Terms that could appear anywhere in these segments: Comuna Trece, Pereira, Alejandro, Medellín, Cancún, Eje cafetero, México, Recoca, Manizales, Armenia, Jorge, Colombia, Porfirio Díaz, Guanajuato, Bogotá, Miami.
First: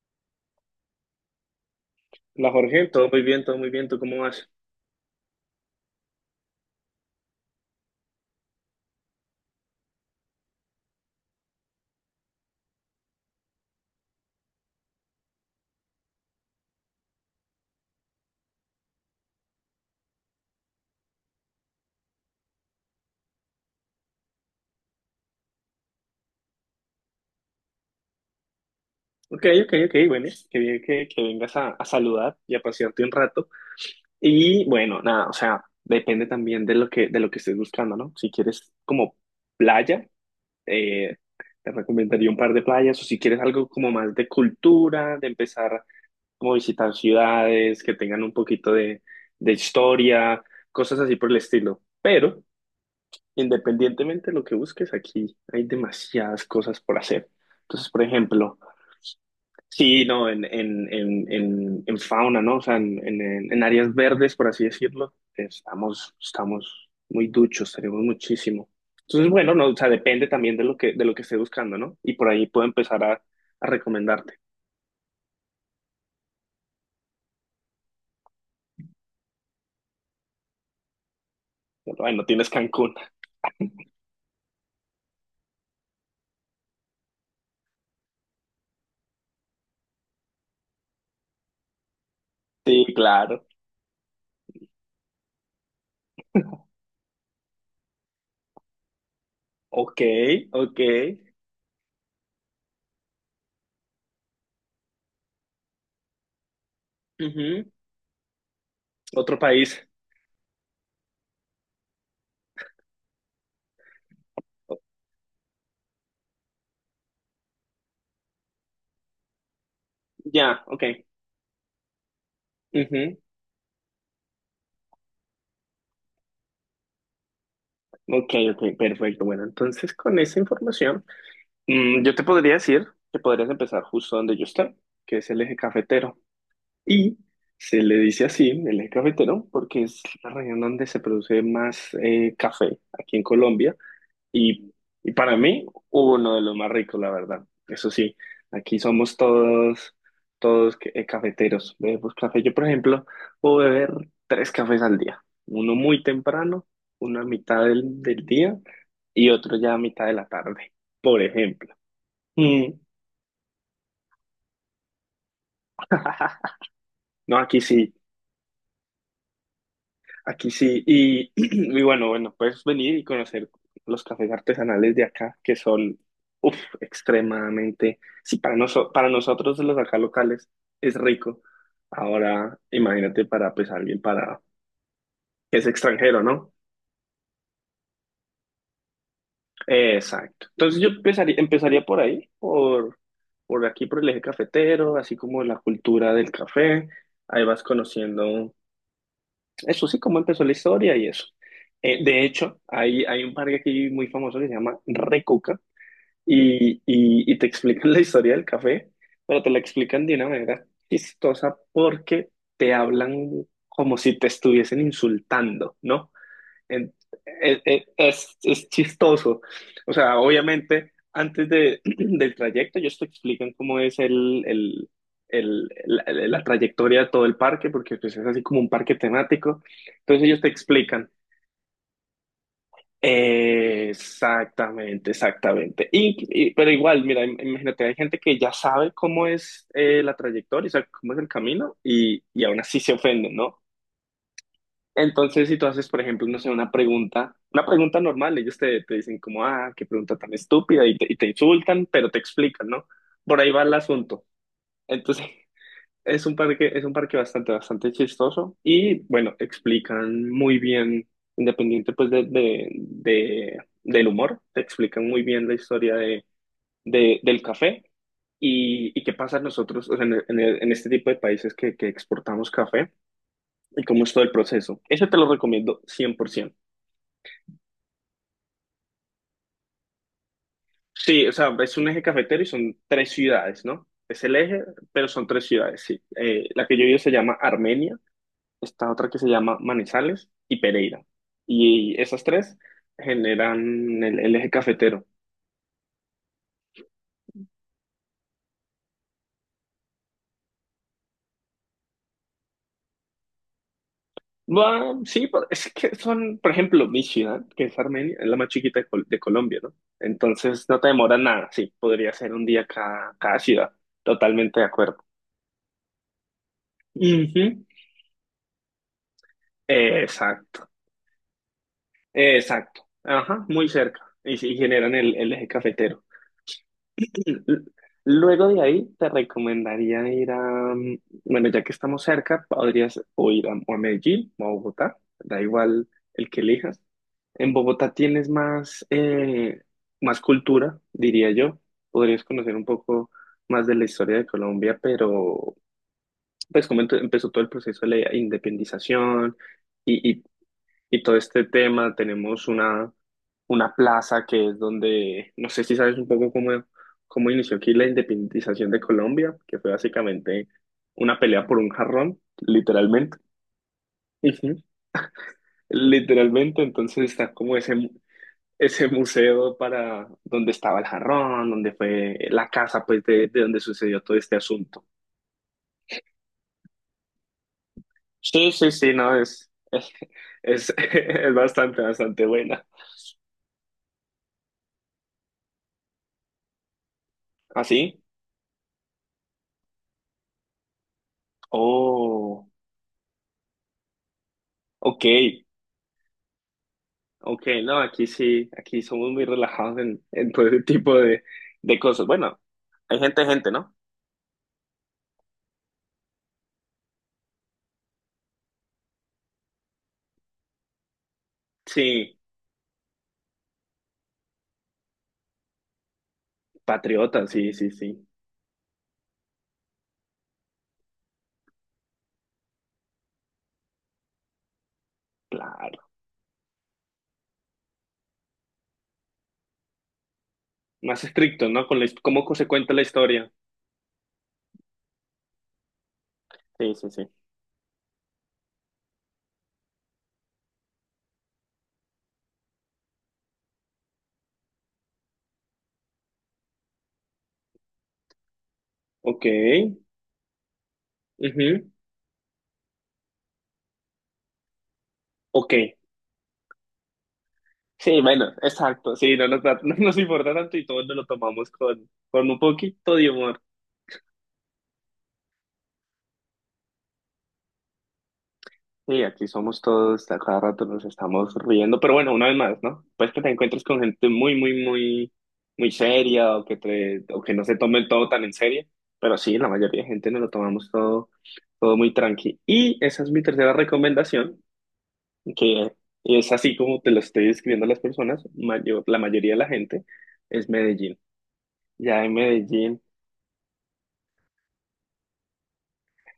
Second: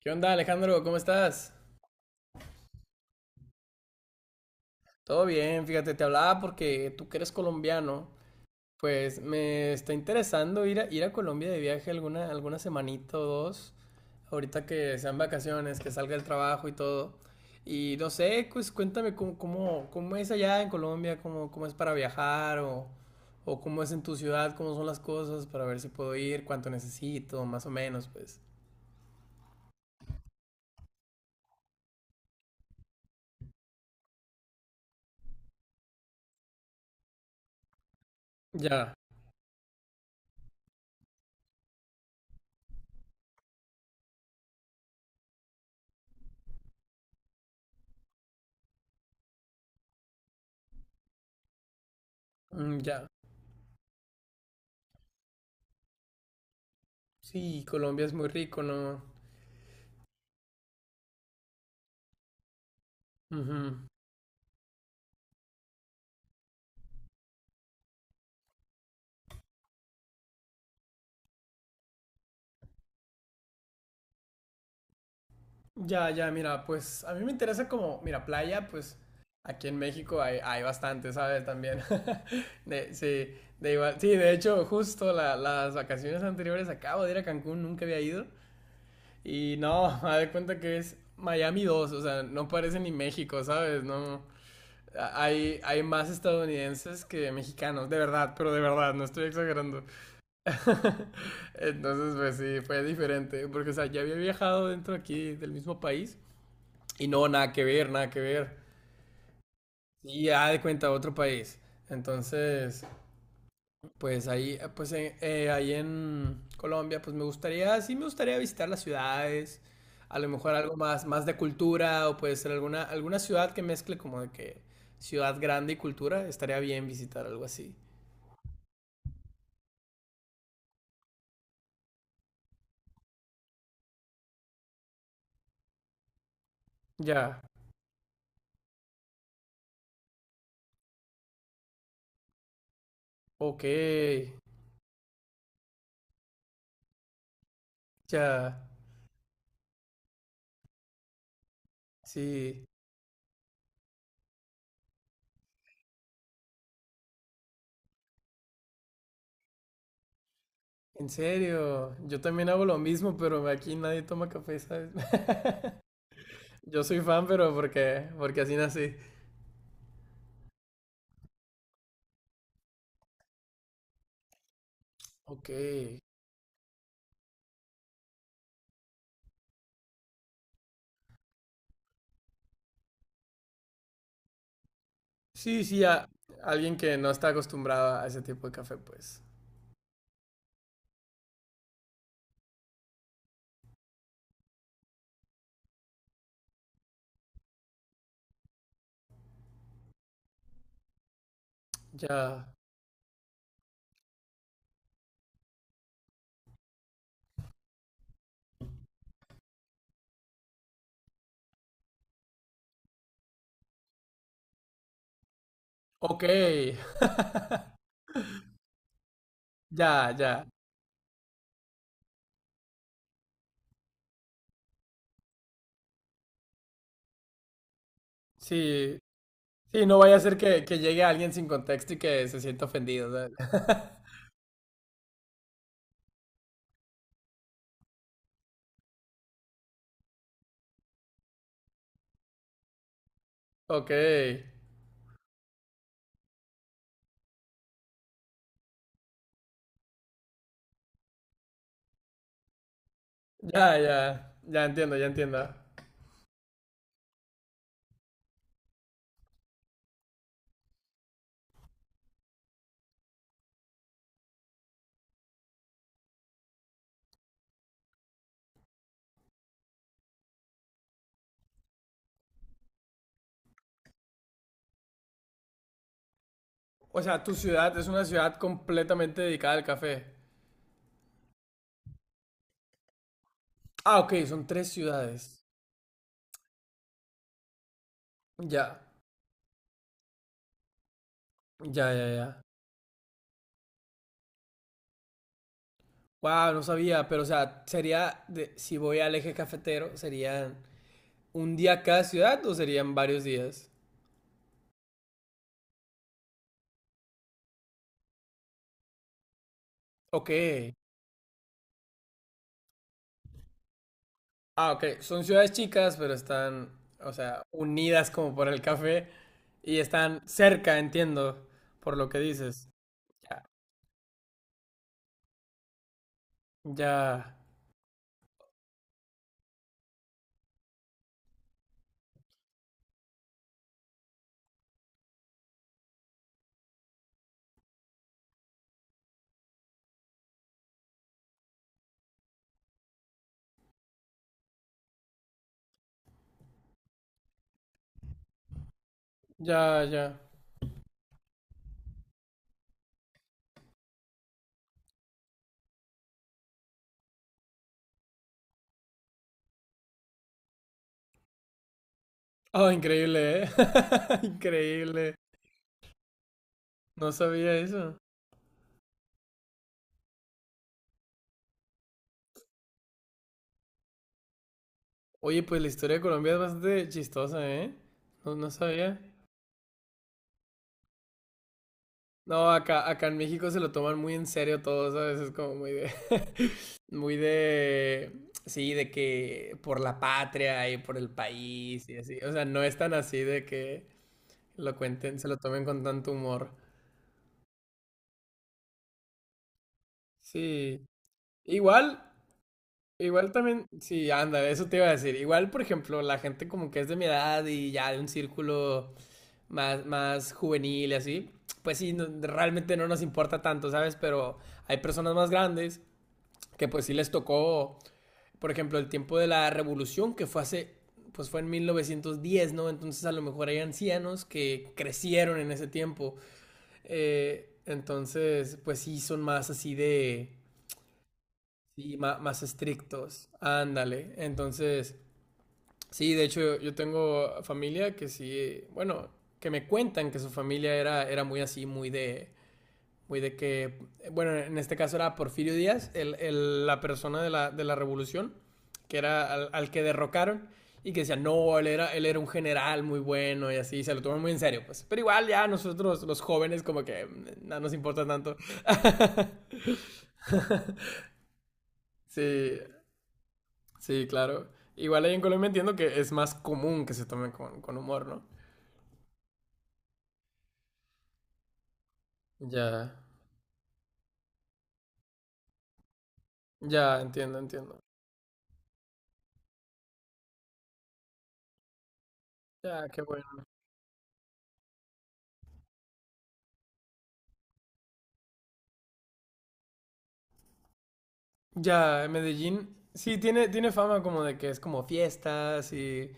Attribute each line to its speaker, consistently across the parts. Speaker 1: ¿Qué onda, Alejandro? ¿Cómo estás?
Speaker 2: La Jorge, todo muy bien, ¿tú cómo vas?
Speaker 1: Todo bien, fíjate, te hablaba porque tú que eres colombiano, pues me está interesando ir a Colombia de viaje alguna semanita o dos, ahorita que sean vacaciones, que salga el trabajo y todo. Y no sé, pues cuéntame cómo es allá en Colombia, cómo es para viajar o cómo es en tu ciudad, cómo son las cosas, para ver si puedo ir, cuánto necesito, más o menos, pues.
Speaker 2: Ok, ok, ok, bueno, qué bien que vengas a saludar y a pasearte un rato. Y bueno, nada, o sea, depende también de lo que estés buscando, ¿no? Si quieres
Speaker 1: Ya,
Speaker 2: como playa, eh, te recomendaría un par de playas, o si quieres algo como más de cultura, de empezar como a visitar ciudades que tengan un poquito de historia, cosas así por el estilo. Pero
Speaker 1: ya.
Speaker 2: independientemente de lo que busques, aquí hay demasiadas cosas por hacer.
Speaker 1: Sí,
Speaker 2: Entonces, por
Speaker 1: Colombia es muy
Speaker 2: ejemplo,
Speaker 1: rico, ¿no?
Speaker 2: sí, no, en fauna, ¿no? O sea, en
Speaker 1: Ujú.
Speaker 2: áreas verdes, por así decirlo, estamos muy duchos, tenemos muchísimo. Entonces, bueno, no, o sea, depende también de lo que esté buscando, ¿no? Y por ahí puedo empezar a recomendarte.
Speaker 1: Ya, ya, mira, pues a mí me interesa como, mira, playa, pues aquí en México hay, hay bastante, ¿sabes? También.
Speaker 2: Bueno, tienes
Speaker 1: De,
Speaker 2: Cancún.
Speaker 1: sí, de igual, sí, de hecho, justo las vacaciones anteriores acabo de ir a Cancún, nunca había ido. Y no, me de cuenta que es Miami 2, o sea, no parece
Speaker 2: Sí,
Speaker 1: ni México,
Speaker 2: claro.
Speaker 1: ¿sabes? No, hay, hay más estadounidenses que mexicanos, de verdad, pero de verdad, no estoy exagerando.
Speaker 2: Ok, ok.
Speaker 1: Entonces, pues sí, fue diferente, porque, o sea, ya había viajado dentro aquí del mismo país y no, nada que
Speaker 2: Ujú.
Speaker 1: ver, nada que ver.
Speaker 2: Otro país.
Speaker 1: Y ya de cuenta, otro país. Entonces, pues ahí en Colombia, pues me gustaría, sí me gustaría visitar las ciudades, a lo mejor
Speaker 2: Ya,
Speaker 1: algo
Speaker 2: ok.
Speaker 1: más, más de cultura, o puede ser alguna,
Speaker 2: Ujú.
Speaker 1: alguna ciudad que mezcle como de que ciudad grande y cultura, estaría bien visitar algo así.
Speaker 2: Ok, ok, perfecto. Bueno, entonces con esa información, yo te podría decir que podrías empezar justo donde yo estoy, que es el eje cafetero. Y
Speaker 1: Ya,
Speaker 2: se le dice así, el eje cafetero, porque es la región donde se produce más café aquí en
Speaker 1: ok,
Speaker 2: Colombia. Y, y para mí, uno de los más ricos, la verdad. Eso sí,
Speaker 1: ya,
Speaker 2: aquí somos todos, cafeteros. Bebemos café. Yo,
Speaker 1: sí,
Speaker 2: por ejemplo, puedo beber tres cafés al día. Uno muy temprano, uno a mitad del día y otro ya a mitad de la tarde,
Speaker 1: en
Speaker 2: por ejemplo.
Speaker 1: serio, yo también hago
Speaker 2: Mm.
Speaker 1: lo mismo, pero aquí nadie toma café, ¿sabes? Yo soy fan,
Speaker 2: No,
Speaker 1: pero
Speaker 2: aquí sí.
Speaker 1: porque, porque así nací.
Speaker 2: Aquí sí, y, y bueno, bueno, puedes venir y conocer los cafés artesanales de acá,
Speaker 1: Ok.
Speaker 2: que son uf, extremadamente, sí, para nosotros los acá locales es rico. Ahora, imagínate para pues alguien para que
Speaker 1: Sí,
Speaker 2: es
Speaker 1: sí, a
Speaker 2: extranjero, ¿no?
Speaker 1: alguien que no está acostumbrado a ese tipo de café, pues.
Speaker 2: Exacto. Entonces yo empezaría por ahí, por aquí, por el eje cafetero, así como la cultura del café. Ahí vas conociendo. Eso sí, cómo empezó la historia y eso. De
Speaker 1: Ya.
Speaker 2: hecho, hay un parque aquí muy famoso que se llama Recoca y te explican la historia del café, pero te la explican de una manera chistosa porque te hablan como si te estuviesen insultando, ¿no?
Speaker 1: Ok.
Speaker 2: En- es chistoso. O
Speaker 1: Ya,
Speaker 2: sea,
Speaker 1: ya.
Speaker 2: obviamente, antes de, del trayecto, ellos te explican cómo es la trayectoria de todo el parque, porque pues, es así como un parque
Speaker 1: Sí.
Speaker 2: temático.
Speaker 1: Sí, no vaya a
Speaker 2: Entonces
Speaker 1: ser
Speaker 2: ellos te
Speaker 1: que llegue
Speaker 2: explican.
Speaker 1: alguien sin contexto y que se sienta ofendido, ¿sabes?
Speaker 2: Exactamente, exactamente. Pero igual, mira, imagínate, hay gente que ya sabe cómo es la trayectoria, o sea, cómo es el camino, y aún así se ofenden, ¿no?
Speaker 1: Ok.
Speaker 2: Entonces, si tú haces, por ejemplo, no sé, una pregunta normal, te dicen como, ah, qué pregunta tan estúpida, y te insultan, pero te explican, ¿no? Por ahí va el
Speaker 1: Ya, ya.
Speaker 2: asunto.
Speaker 1: Ya entiendo, ya
Speaker 2: Entonces,
Speaker 1: entiendo.
Speaker 2: es un parque bastante, bastante chistoso y, bueno, explican muy bien, independiente pues del humor, te explican muy bien la historia del café y qué pasa nosotros, o sea, en este tipo de países que exportamos café y cómo es todo el proceso. Eso te lo recomiendo 100%.
Speaker 1: O sea, tu ciudad es una ciudad completamente dedicada al café.
Speaker 2: Sí, o sea, es un eje cafetero y son tres ciudades, ¿no?
Speaker 1: Ah, ok,
Speaker 2: Es el
Speaker 1: son
Speaker 2: eje,
Speaker 1: tres
Speaker 2: pero son
Speaker 1: ciudades.
Speaker 2: tres ciudades, sí. La que yo vivo se llama Armenia,
Speaker 1: Ya,
Speaker 2: esta otra que se llama Manizales y Pereira.
Speaker 1: ya,
Speaker 2: Y
Speaker 1: ya,
Speaker 2: esas
Speaker 1: ya.
Speaker 2: tres generan el eje cafetero.
Speaker 1: Wow, no sabía, pero o sea, sería, si voy al eje cafetero, ¿serían un día cada ciudad o serían varios días?
Speaker 2: Va, sí, pero es que son, por ejemplo, mi ciudad, que es Armenia, es la más chiquita de, de Colombia, ¿no?
Speaker 1: Ok.
Speaker 2: Entonces no te demora nada, sí, podría ser un día cada ciudad, totalmente de
Speaker 1: Ah,
Speaker 2: acuerdo.
Speaker 1: ok. Son ciudades chicas, pero están, o sea,
Speaker 2: Ujú.
Speaker 1: unidas como por el café y están
Speaker 2: Exacto.
Speaker 1: cerca, entiendo, por lo que dices.
Speaker 2: Exacto,
Speaker 1: Ya,
Speaker 2: ajá, muy cerca y, sí, generan el eje cafetero.
Speaker 1: ya,
Speaker 2: L- Luego de ahí te recomendaría ir bueno, ya que estamos cerca, podrías o ir o a Medellín o a Bogotá, da igual el que elijas. En Bogotá tienes más, más cultura, diría yo. Podrías conocer un poco más de la historia de Colombia, pero pues como empezó todo el proceso de la independización
Speaker 1: ya, ya.
Speaker 2: y, y todo este tema. Tenemos una plaza que es donde, no sé si sabes un poco cómo inició aquí la independización de Colombia, que fue básicamente una pelea por un jarrón,
Speaker 1: Oh,
Speaker 2: literalmente.
Speaker 1: increíble, ¿eh?
Speaker 2: Ujú.
Speaker 1: Increíble.
Speaker 2: Literalmente,
Speaker 1: No
Speaker 2: entonces está
Speaker 1: sabía
Speaker 2: como ese,
Speaker 1: eso.
Speaker 2: ese museo para donde estaba el jarrón, donde fue la casa, pues, de donde sucedió todo este asunto.
Speaker 1: Oye, pues la historia de Colombia es bastante chistosa, ¿eh? No, no
Speaker 2: Sí,
Speaker 1: sabía.
Speaker 2: no, es bastante, bastante
Speaker 1: No,
Speaker 2: buena.
Speaker 1: acá, acá en México se lo toman muy en serio todo, ¿sabes? Es como muy de, muy
Speaker 2: ¿Así?
Speaker 1: de, sí, de que por la patria y por el país y así. O sea,
Speaker 2: Oh,
Speaker 1: no es tan así de que lo
Speaker 2: ok.
Speaker 1: cuenten, se lo tomen con tanto humor.
Speaker 2: Ok, no, aquí sí, aquí somos muy relajados en todo ese
Speaker 1: Sí.
Speaker 2: tipo de
Speaker 1: Igual,
Speaker 2: cosas. Bueno, hay
Speaker 1: igual
Speaker 2: gente,
Speaker 1: también,
Speaker 2: ¿no?
Speaker 1: sí, anda, eso te iba a decir. Igual, por ejemplo, la gente como que es de mi edad y ya de un círculo más, más juvenil y así, pues sí,
Speaker 2: Sí,
Speaker 1: realmente no nos importa tanto, ¿sabes? Pero hay personas más grandes que pues sí les
Speaker 2: patriota, sí, sí,
Speaker 1: tocó
Speaker 2: sí,
Speaker 1: por ejemplo, el tiempo de la revolución, que fue hace, pues fue en 1910, ¿no? Entonces a lo mejor hay ancianos que crecieron en ese
Speaker 2: claro.
Speaker 1: tiempo. Entonces, pues sí, son más así de,
Speaker 2: Más estricto, ¿no? Con
Speaker 1: sí, más
Speaker 2: cómo
Speaker 1: más,
Speaker 2: se cuenta la
Speaker 1: estrictos.
Speaker 2: historia.
Speaker 1: Ándale. Entonces, sí, de hecho yo
Speaker 2: Sí, sí, sí.
Speaker 1: tengo familia que sí, bueno, que me cuentan que su familia era, era muy así, muy de que, bueno, en este caso era Porfirio Díaz, el, la persona de la revolución, que
Speaker 2: Ok,
Speaker 1: era al, al que derrocaron, y que decía, no,
Speaker 2: ujú,
Speaker 1: él era un general muy bueno y así, se lo toman muy en serio, pues. Pero igual ya
Speaker 2: ok.
Speaker 1: nosotros, los jóvenes, como que no nos
Speaker 2: Sí,
Speaker 1: importa
Speaker 2: bueno,
Speaker 1: tanto.
Speaker 2: exacto, sí, no nos importa tanto y todos nos lo tomamos con un
Speaker 1: sí,
Speaker 2: poquito de humor.
Speaker 1: sí, claro. Igual ahí en Colombia entiendo que es más común que se tomen con humor, ¿no?
Speaker 2: Sí, aquí somos todos, a cada rato nos estamos riendo, pero bueno, una vez más, ¿no?
Speaker 1: Ya,
Speaker 2: Pues que te encuentres con gente muy seria o
Speaker 1: ya,
Speaker 2: o que
Speaker 1: entiendo,
Speaker 2: no se
Speaker 1: entiendo.
Speaker 2: tome todo tan en serio, pero sí, la mayoría de gente nos lo tomamos todo, todo muy tranqui. Y
Speaker 1: Ya, qué
Speaker 2: esa es mi
Speaker 1: bueno.
Speaker 2: tercera recomendación, que es así como te lo estoy describiendo a las personas, la mayoría de la gente es Medellín. Ya
Speaker 1: Ya,
Speaker 2: en
Speaker 1: Medellín,
Speaker 2: Medellín.
Speaker 1: sí, tiene, tiene fama como de que es como fiestas y...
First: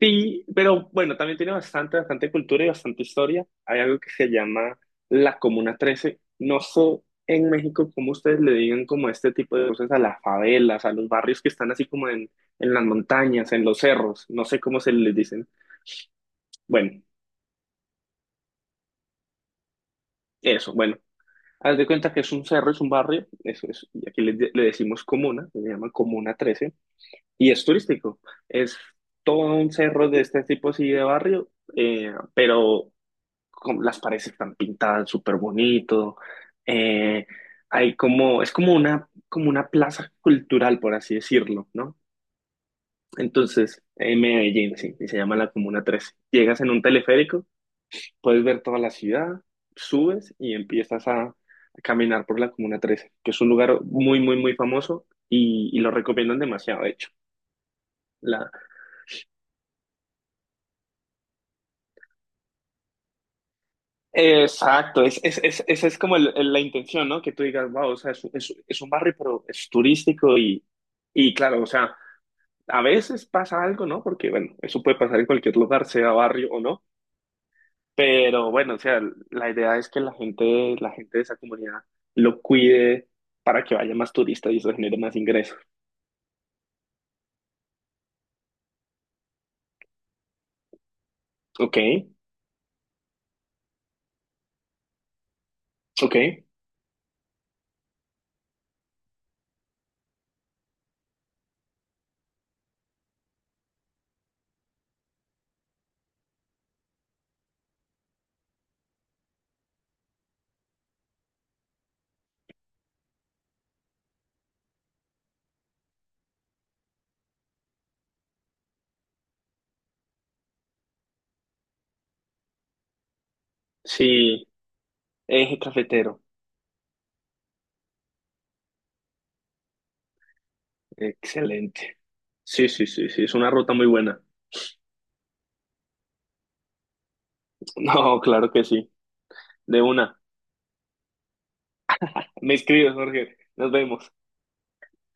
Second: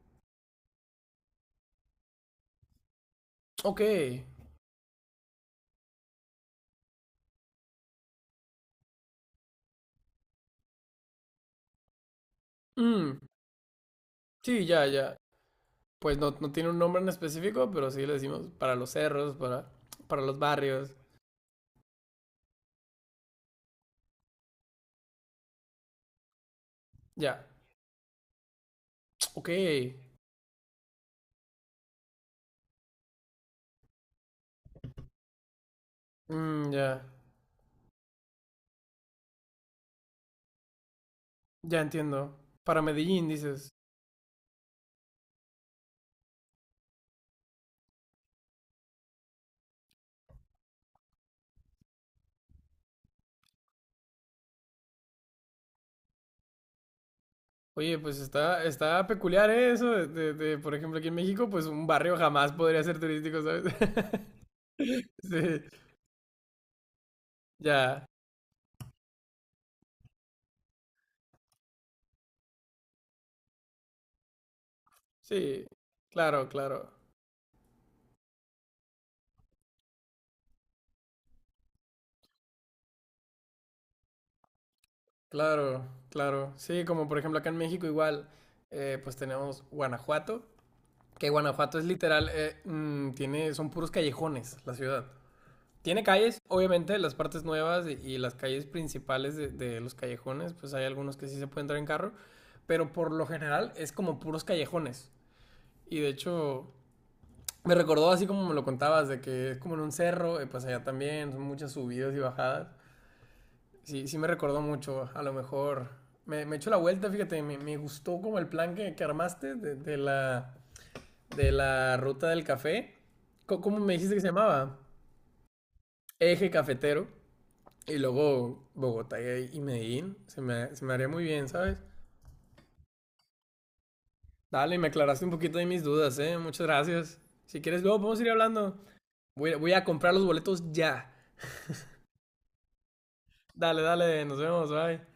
Speaker 2: Sí, pero bueno, también tiene bastante, bastante cultura y bastante historia. Hay
Speaker 1: Ok.
Speaker 2: algo que se llama la Comuna Trece. No sé en México cómo ustedes le digan como este tipo de cosas a las favelas, a los barrios que están así como en las
Speaker 1: Mm,
Speaker 2: montañas, en los cerros. No sé
Speaker 1: sí,
Speaker 2: cómo
Speaker 1: ya,
Speaker 2: se les
Speaker 1: ya.
Speaker 2: dicen.
Speaker 1: Pues no, no tiene un nombre
Speaker 2: Bueno,
Speaker 1: en específico, pero sí le decimos para los cerros, para los
Speaker 2: eso,
Speaker 1: barrios.
Speaker 2: bueno. Haz de cuenta que es un cerro, es un barrio, eso es, y aquí le decimos comuna, se llama Comuna Trece
Speaker 1: Ya.
Speaker 2: y es turístico. Es
Speaker 1: Ok.
Speaker 2: todo un cerro de este tipo así de barrio, pero como las paredes están pintadas súper bonito.
Speaker 1: Mm, ya.
Speaker 2: Eh, hay como, es como una plaza cultural, por así decirlo,
Speaker 1: Ya
Speaker 2: ¿no?
Speaker 1: entiendo. Para Medellín dices.
Speaker 2: Entonces, en Medellín, sí, y se llama la Comuna Trece. Llegas en un teleférico, puedes ver toda la ciudad, subes y empiezas a caminar por la Comuna Trece que es un lugar muy famoso y lo recomiendan demasiado, de hecho.
Speaker 1: Oye, pues
Speaker 2: La,
Speaker 1: está, está peculiar ¿eh? Eso. De, de, por ejemplo, aquí en México, pues un barrio jamás podría ser turístico, ¿sabes?
Speaker 2: Exacto,
Speaker 1: Sí,
Speaker 2: esa es como la intención, ¿no? Que tú digas, wow, o
Speaker 1: ya.
Speaker 2: sea, es un barrio, pero es turístico y claro, o sea, a veces pasa algo, ¿no? Porque, bueno, eso puede pasar en cualquier
Speaker 1: Sí,
Speaker 2: lugar, sea
Speaker 1: claro,
Speaker 2: barrio o no,
Speaker 1: claro.
Speaker 2: pero bueno, o sea, la idea es que la gente de esa comunidad lo cuide para que vaya más turista y eso genere más ingresos.
Speaker 1: Claro, claro. Sí, como por ejemplo acá en México igual, pues tenemos Guanajuato, que
Speaker 2: Ok,
Speaker 1: Guanajuato es literal, tiene, son puros callejones la ciudad. Tiene
Speaker 2: ok,
Speaker 1: calles, obviamente, las partes nuevas y las calles principales de los callejones, pues hay algunos que sí se pueden entrar en carro, pero por lo general es como puros callejones. Y de hecho, me recordó así como me lo contabas, de que es como en un cerro, y pues allá también son muchas subidas y bajadas. Sí, sí me recordó mucho, a lo mejor. Me echó la vuelta, fíjate, me gustó como el plan que armaste de la ruta del café. ¿Cómo me dijiste que se
Speaker 2: sí,
Speaker 1: llamaba?
Speaker 2: eje cafetero,
Speaker 1: Eje cafetero. Y luego Bogotá y Medellín. Se me haría muy bien, ¿sabes?
Speaker 2: excelente. Sí, sí, sí, sí, es una ruta muy buena.
Speaker 1: Dale, me aclaraste un poquito de mis dudas, ¿eh? Muchas gracias. Si quieres, luego podemos
Speaker 2: No,
Speaker 1: ir
Speaker 2: claro que
Speaker 1: hablando.
Speaker 2: sí,
Speaker 1: Voy, voy
Speaker 2: de
Speaker 1: a comprar
Speaker 2: una.
Speaker 1: los boletos ya.
Speaker 2: Me escribes, Jorge. Nos
Speaker 1: Dale,
Speaker 2: vemos.
Speaker 1: dale, nos vemos, bye.